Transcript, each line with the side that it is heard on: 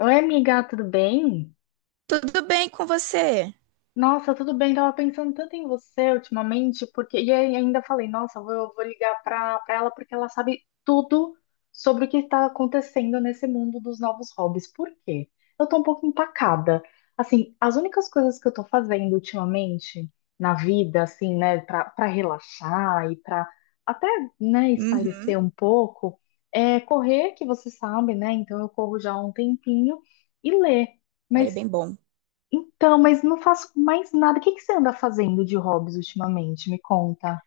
left: Oi, amiga, tudo bem?
right: Tudo bem com você?
left: Nossa, tudo bem. Tava pensando tanto em você ultimamente, porque e aí ainda falei, nossa, vou ligar pra ela porque ela sabe tudo sobre o que está acontecendo nesse mundo dos novos hobbies. Por quê? Eu tô um pouco empacada. Assim, as únicas coisas que eu tô fazendo ultimamente na vida, assim, né, pra relaxar e pra até, né,
right: Uhum.
left: espairecer um pouco, é correr, que você sabe, né? Então eu corro já há um tempinho e ler.
right: Aí é
left: Mas
right: bem bom.
left: então, mas não faço mais nada. O que que você anda fazendo de hobbies ultimamente? Me conta.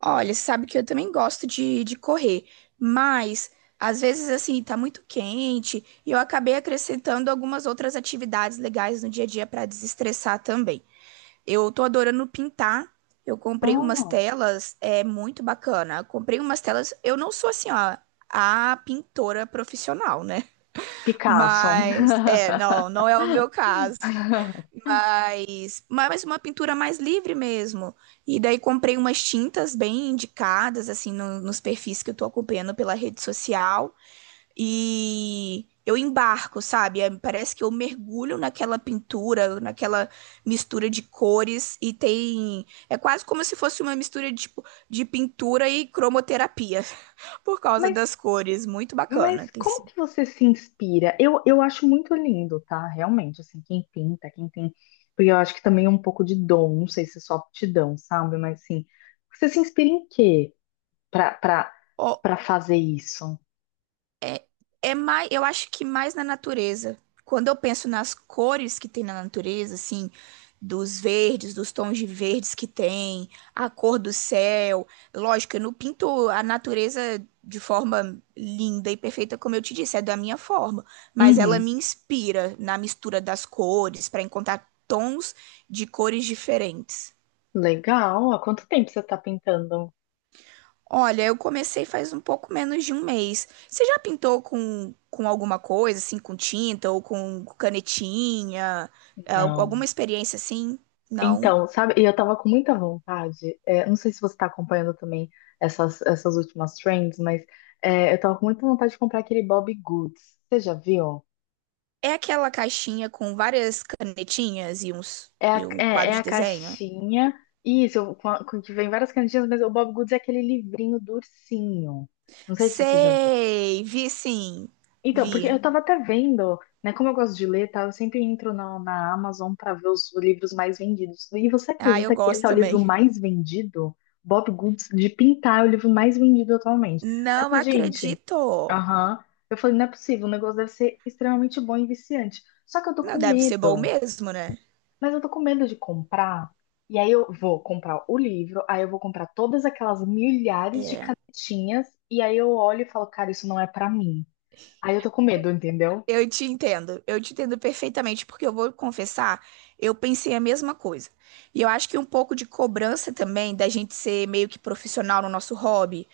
right: Olha, você sabe que eu também gosto de correr, mas às vezes assim tá muito quente e eu acabei acrescentando algumas outras atividades legais no dia a dia para desestressar também. Eu tô adorando pintar. Eu comprei umas
left: Ah,
right: telas, é muito bacana. Eu comprei umas telas. Eu não sou assim, ó, a pintora profissional, né?
left: Picasso.
right: Mas não, não é o meu caso. Mas uma pintura mais livre mesmo. E daí comprei umas tintas bem indicadas, assim, nos perfis que eu tô acompanhando pela rede social. E eu embarco, sabe? Parece que eu mergulho naquela pintura, naquela mistura de cores. E tem. É quase como se fosse uma mistura de, tipo, de pintura e cromoterapia, por causa
left: Mas,
right: das cores. Muito bacana.
left: mas
right: Tem
left: como
right: sido.
left: que você se inspira? Eu acho muito lindo, tá? Realmente, assim, quem pinta, quem tem. Porque eu acho que também é um pouco de dom, não sei se é só aptidão, sabe? Mas assim, você se inspira em quê pra, pra, pra fazer isso?
right: É mais, eu acho que mais na natureza. Quando eu penso nas cores que tem na natureza, assim, dos verdes, dos tons de verdes que tem, a cor do céu. Lógico, eu não pinto a natureza de forma linda e perfeita, como eu te disse, é da minha forma, mas ela
left: Uhum.
right: me inspira na mistura das cores, para encontrar tons de cores diferentes.
left: Legal. Há quanto tempo você tá pintando?
right: Olha, eu comecei faz um pouco menos de um mês. Você já pintou com alguma coisa, assim, com tinta ou com canetinha? Alguma
left: Não.
right: experiência assim? Não.
left: Então, sabe, e eu tava com muita vontade, não sei se você tá acompanhando também essas últimas trends, mas eu tava com muita vontade de comprar aquele Bobbie Goods. Você já viu?
right: É aquela caixinha com várias canetinhas e uns
left: É
right: e
left: a,
right: um
left: é, é
right: quadro de
left: a
right: desenho?
left: caixinha, isso, com que vem várias canetinhas, mas o Bobbie Goods é aquele livrinho do ursinho. Não sei se você já viu.
right: Sei, vi sim.
left: Então, porque
right: Vi.
left: eu tava até vendo, né? Como eu gosto de ler, tá? Eu sempre entro na Amazon pra ver os livros mais vendidos. E você
right: Ah, eu
left: acredita que esse
right: gosto
left: é o livro
right: também.
left: mais vendido? Bob Goods de Pintar é o livro mais vendido atualmente. Aí eu
right: Não
left: falei, gente,
right: acredito.
left: aham. Eu falei, não é possível, o negócio deve ser extremamente bom e viciante. Só que eu tô
right: Não
left: com
right: deve ser bom
left: medo.
right: mesmo, né?
left: Mas eu tô com medo de comprar. E aí eu vou comprar o livro, aí eu vou comprar todas aquelas milhares de
right: É.
left: canetinhas, e aí eu olho e falo, cara, isso não é pra mim. Aí eu tô com medo, entendeu?
right: Eu te entendo perfeitamente, porque eu vou confessar, eu pensei a mesma coisa. E eu acho que um pouco de cobrança também da gente ser meio que profissional no nosso hobby,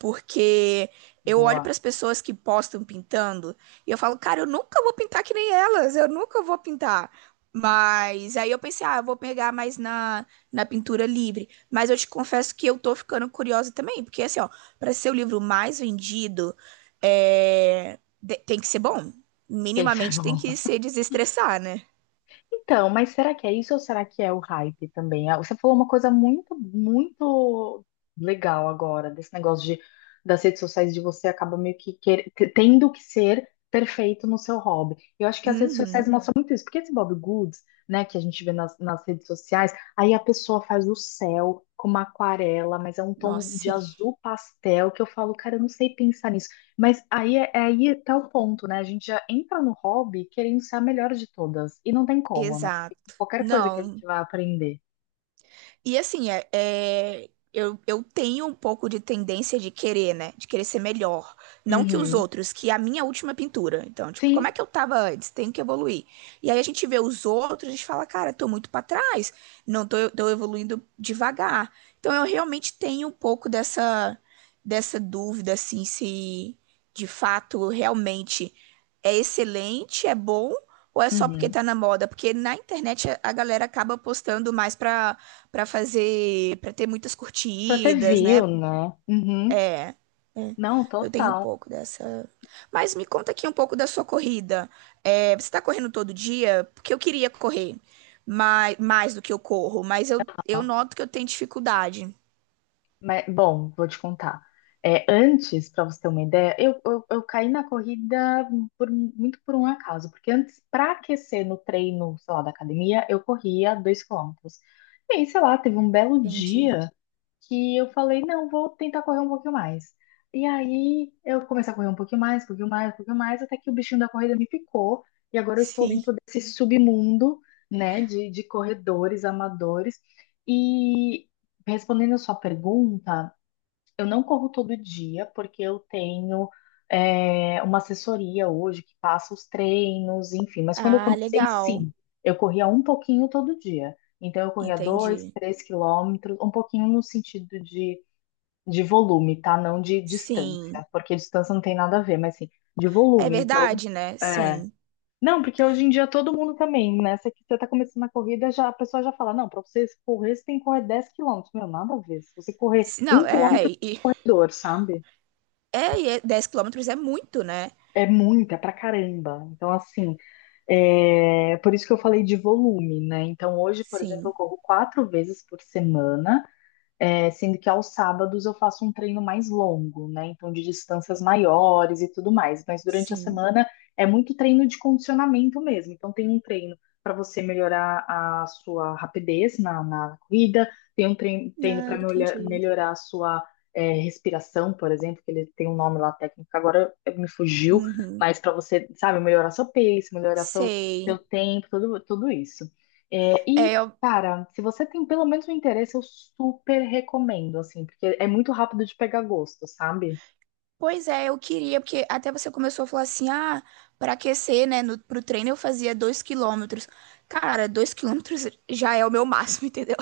right: porque eu olho para
left: Boa,
right: as pessoas que postam pintando e eu falo, cara, eu nunca vou pintar que nem elas, eu nunca vou pintar. Mas aí eu pensei, ah, eu vou pegar mais na pintura livre. Mas eu te confesso que eu tô ficando curiosa também, porque assim, ó, para ser o livro mais vendido, tem que ser bom,
left: tem que ser
right: minimamente tem
left: bom.
right: que se desestressar, né?
left: Então, mas será que é isso ou será que é o hype também? Ah, você falou uma coisa muito, muito legal agora, desse negócio de, das redes sociais, de você acaba meio que tendo que ser perfeito no seu hobby. Eu acho que as redes sociais
right: Uhum.
left: mostram muito isso, porque esse Bob Goods, né, que a gente vê nas redes sociais, aí a pessoa faz o céu com uma aquarela, mas é um
right: Nossa,
left: tom de
right: sim.
left: azul pastel que eu falo, cara, eu não sei pensar nisso. Mas aí, é aí tá o ponto, né? A gente já entra no hobby querendo ser a melhor de todas. E não tem como, né?
right: Exato.
left: Qualquer coisa que a
right: Não,
left: gente vai aprender.
right: e assim, eu tenho um pouco de tendência de querer, né? De querer ser melhor. Não que os
left: Uhum.
right: outros, que é a minha última pintura. Então, tipo, como é
left: Sim.
right: que eu tava antes? Tenho que evoluir. E aí a gente vê os outros, a gente fala, cara, tô muito pra trás. Não tô, tô evoluindo devagar. Então, eu realmente tenho um pouco dessa dúvida, assim, se de fato realmente é excelente, é bom. Ou é só porque
left: Uhum.
right: tá na moda? Porque na internet a galera acaba postando mais pra. Pra fazer, pra ter muitas
left: Pra ter
right: curtidas,
left: view,
right: né?
left: né? Uhum.
right: É,
left: Não,
right: eu tenho um
left: total.
right: pouco dessa. Mas me conta aqui um pouco da sua corrida. É, você tá correndo todo dia? Porque eu queria correr mais, mais do que eu corro, mas eu noto que eu tenho dificuldade.
left: Mas, bom, vou te contar. É, antes, para você ter uma ideia, eu caí na corrida muito por um acaso, porque antes, para aquecer no treino, sei lá, da academia, eu corria 2 km. E aí, sei lá, teve um belo
right: Entendi.
left: dia que eu falei, não, vou tentar correr um pouquinho mais. E aí eu comecei a correr um pouquinho mais, um pouquinho mais, um pouquinho mais, até que o bichinho da corrida me picou, e agora eu estou
right: Sim.
left: dentro desse submundo, né, de corredores amadores. E respondendo a sua pergunta, eu não corro todo dia, porque eu tenho uma assessoria hoje que passa os treinos, enfim. Mas quando eu
right: Ah,
left: comecei,
right: legal.
left: sim, eu corria um pouquinho todo dia. Então, eu corria dois,
right: Entendi.
left: três quilômetros, um pouquinho no sentido de, volume, tá? Não de
right: Sim.
left: distância, porque distância não tem nada a ver, mas sim, de
right: É
left: volume. Então,
right: verdade, né?
left: é.
right: Sim.
left: Não, porque hoje em dia todo mundo também, né? Você tá começando a corrida, já, a pessoa já fala, não, pra você correr, você tem que correr 10 km. Meu, nada a ver. Se você correr
right: S-
left: um
right: Não, é,
left: quilômetro,
right: e-
left: é dor, sabe?
right: é, e é 10 quilômetros é muito, né?
left: É muita pra caramba. Então, assim, é por isso que eu falei de volume, né? Então, hoje, por exemplo, eu
right: Sim.
left: corro quatro vezes por semana. É, sendo que aos sábados eu faço um treino mais longo, né? Então, de distâncias maiores e tudo mais. Mas durante a
right: Sim.
left: semana é muito treino de condicionamento mesmo. Então, tem um treino para você melhorar a sua rapidez na corrida, tem um treino,
right: Ah,
left: para
right: entendi.
left: melhorar a sua respiração, por exemplo, que ele tem um nome lá técnico, que agora me fugiu,
right: Uhum.
left: mas para você, sabe, melhorar seu pace, melhorar seu
right: Sei.
left: tempo, tudo isso. É, e
right: É, eu-
left: Cara, se você tem pelo menos um interesse, eu super recomendo, assim, porque é muito rápido de pegar gosto, sabe?
right: Pois é, eu queria, porque até você começou a falar assim, ah, para aquecer, né, no, pro treino eu fazia dois quilômetros. Cara, dois quilômetros já é o meu máximo, entendeu?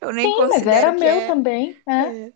right: Eu nem
left: Sim, mas era
right: considero que
left: meu
right: é...
left: também, né?
right: É,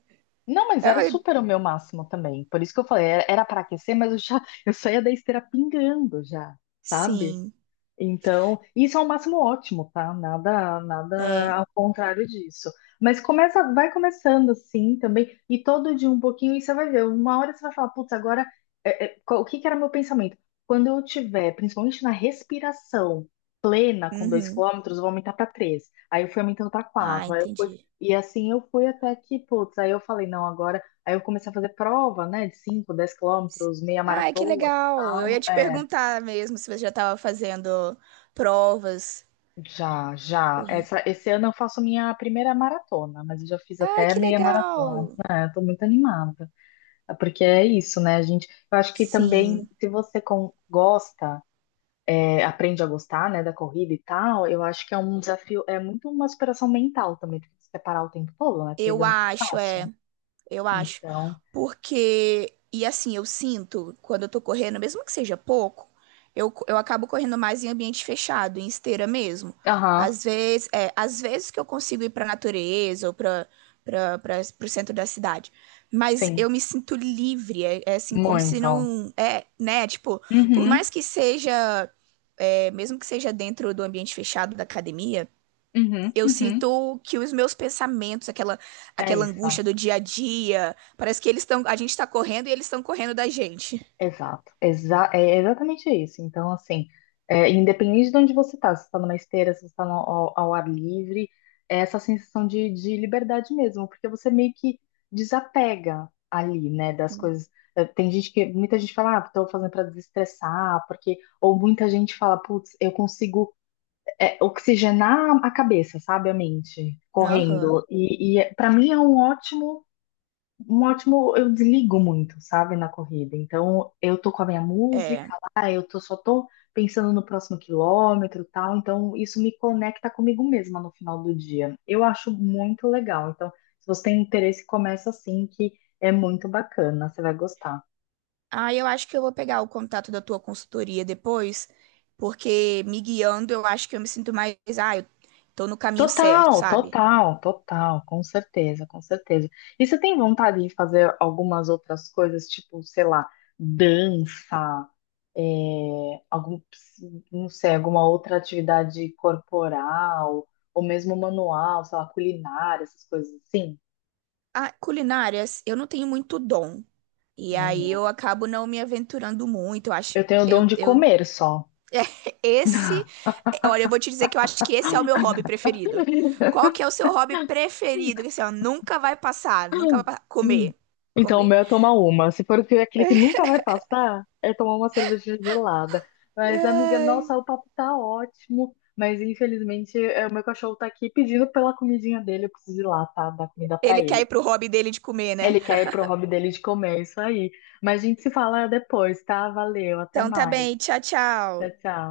left: Não, mas
right: é,
left: era
right: mas-
left: super o meu máximo também. Por isso que eu falei, era para aquecer, mas eu já, eu saía da esteira pingando já, sabe?
right: sim,
left: Então, isso é o máximo ótimo, tá? Nada,
right: é,
left: nada ao contrário disso. Mas começa, vai começando assim também, e todo dia um pouquinho, e você vai ver. Uma hora você vai falar, putz, agora, o que que era meu pensamento? Quando eu tiver, principalmente na respiração plena com dois
right: uhum.
left: quilômetros, eu vou aumentar para três. Aí eu fui aumentando para
right: Ah,
left: quatro, aí eu fui.
right: entendi.
left: E assim eu fui até que, putz, aí eu falei, não, agora. Aí eu comecei a fazer prova, né, de 5, 10 km, meia
right: Ai, que
left: maratona e
right: legal. Eu ia
left: tal.
right: te perguntar mesmo se você já estava fazendo provas,
left: Já, já.
right: corrida.
left: Esse ano eu faço minha primeira maratona, mas eu já fiz
right: Ai,
left: até
right: que
left: meia maratona.
right: legal.
left: É, eu tô muito animada. Porque é isso, né, gente? Eu acho que também,
right: Sim,
left: se você gosta, aprende a gostar, né, da corrida e tal, eu acho que é um desafio, é muito uma superação mental também, porque você parar o tempo todo, né?
right: eu
left: Corrida não é
right: acho,
left: fácil.
right: é. Eu acho.
left: Então,
right: Porque, e assim, eu sinto, quando eu tô correndo, mesmo que seja pouco, eu acabo correndo mais em ambiente fechado, em esteira mesmo.
left: aham,
right: Às vezes, é, às vezes que eu consigo ir pra natureza ou pro centro da cidade. Mas
left: sim,
right: eu me sinto livre, é, é assim, como se
left: muito.
right: não. É, né? Tipo, por
left: Uhum,
right: mais que seja. É, mesmo que seja dentro do ambiente fechado da academia,
left: uhum,
right: eu
left: uhum.
right: sinto que os meus pensamentos,
left: É
right: aquela
left: isso.
right: angústia do dia a dia, parece que eles estão, a gente tá correndo e eles estão correndo da gente.
left: Exato, exatamente isso. Então, assim, independente de onde você está, se você está numa esteira, se você está ao ar livre, é essa sensação de, liberdade mesmo, porque você meio que desapega ali, né, das coisas. Tem gente que, muita gente fala, ah, estou fazendo para desestressar, porque, ou muita gente fala, putz, eu consigo oxigenar a cabeça, sabe, a mente,
right: Aham,
left: correndo. E para mim é um ótimo eu desligo muito, sabe, na corrida. Então, eu tô com a minha música
right: é.
left: lá, só tô pensando no próximo quilômetro, e tal. Então, isso me conecta comigo mesma no final do dia. Eu acho muito legal. Então, se você tem interesse, começa assim, que é muito bacana, você vai gostar.
right: Ah, eu acho que eu vou pegar o contato da tua consultoria depois, porque me guiando, eu acho que eu me sinto mais, ah, eu tô no caminho certo,
left: Total,
right: sabe?
left: total, total, com certeza, com certeza. E você tem vontade de fazer algumas outras coisas, tipo, sei lá, dança? é, algum, não sei, alguma outra atividade corporal, ou mesmo manual, sei lá, culinária, essas coisas assim?
right: Ah, culinárias, eu não tenho muito dom. E
left: Nem
right: aí
left: eu.
right: eu acabo não me aventurando muito. Eu acho,
left: Eu tenho o dom de
right: eu
left: comer só.
right: Esse, olha, eu vou te dizer que eu acho que esse é o meu hobby preferido. Qual que é o seu hobby preferido? Que assim, ó, nunca vai passar, nunca vai passar. Comer.
left: Então, o
right: Comer.
left: meu é tomar uma. Se for aquele que nunca vai passar, é tomar uma cerveja gelada. Mas, amiga,
right: Ai,
left: nossa, o papo tá ótimo. Mas, infelizmente, o meu cachorro tá aqui pedindo pela comidinha dele. Eu preciso ir lá, tá? Dar comida pra
right: ele quer ir
left: ele.
right: pro hobby dele de comer, né?
left: Ele quer ir pro hobby dele de comer, isso aí. Mas a gente se fala depois, tá? Valeu, até
right: Então tá
left: mais.
right: bem, tchau,
left: Tchau,
right: tchau.
left: tchau.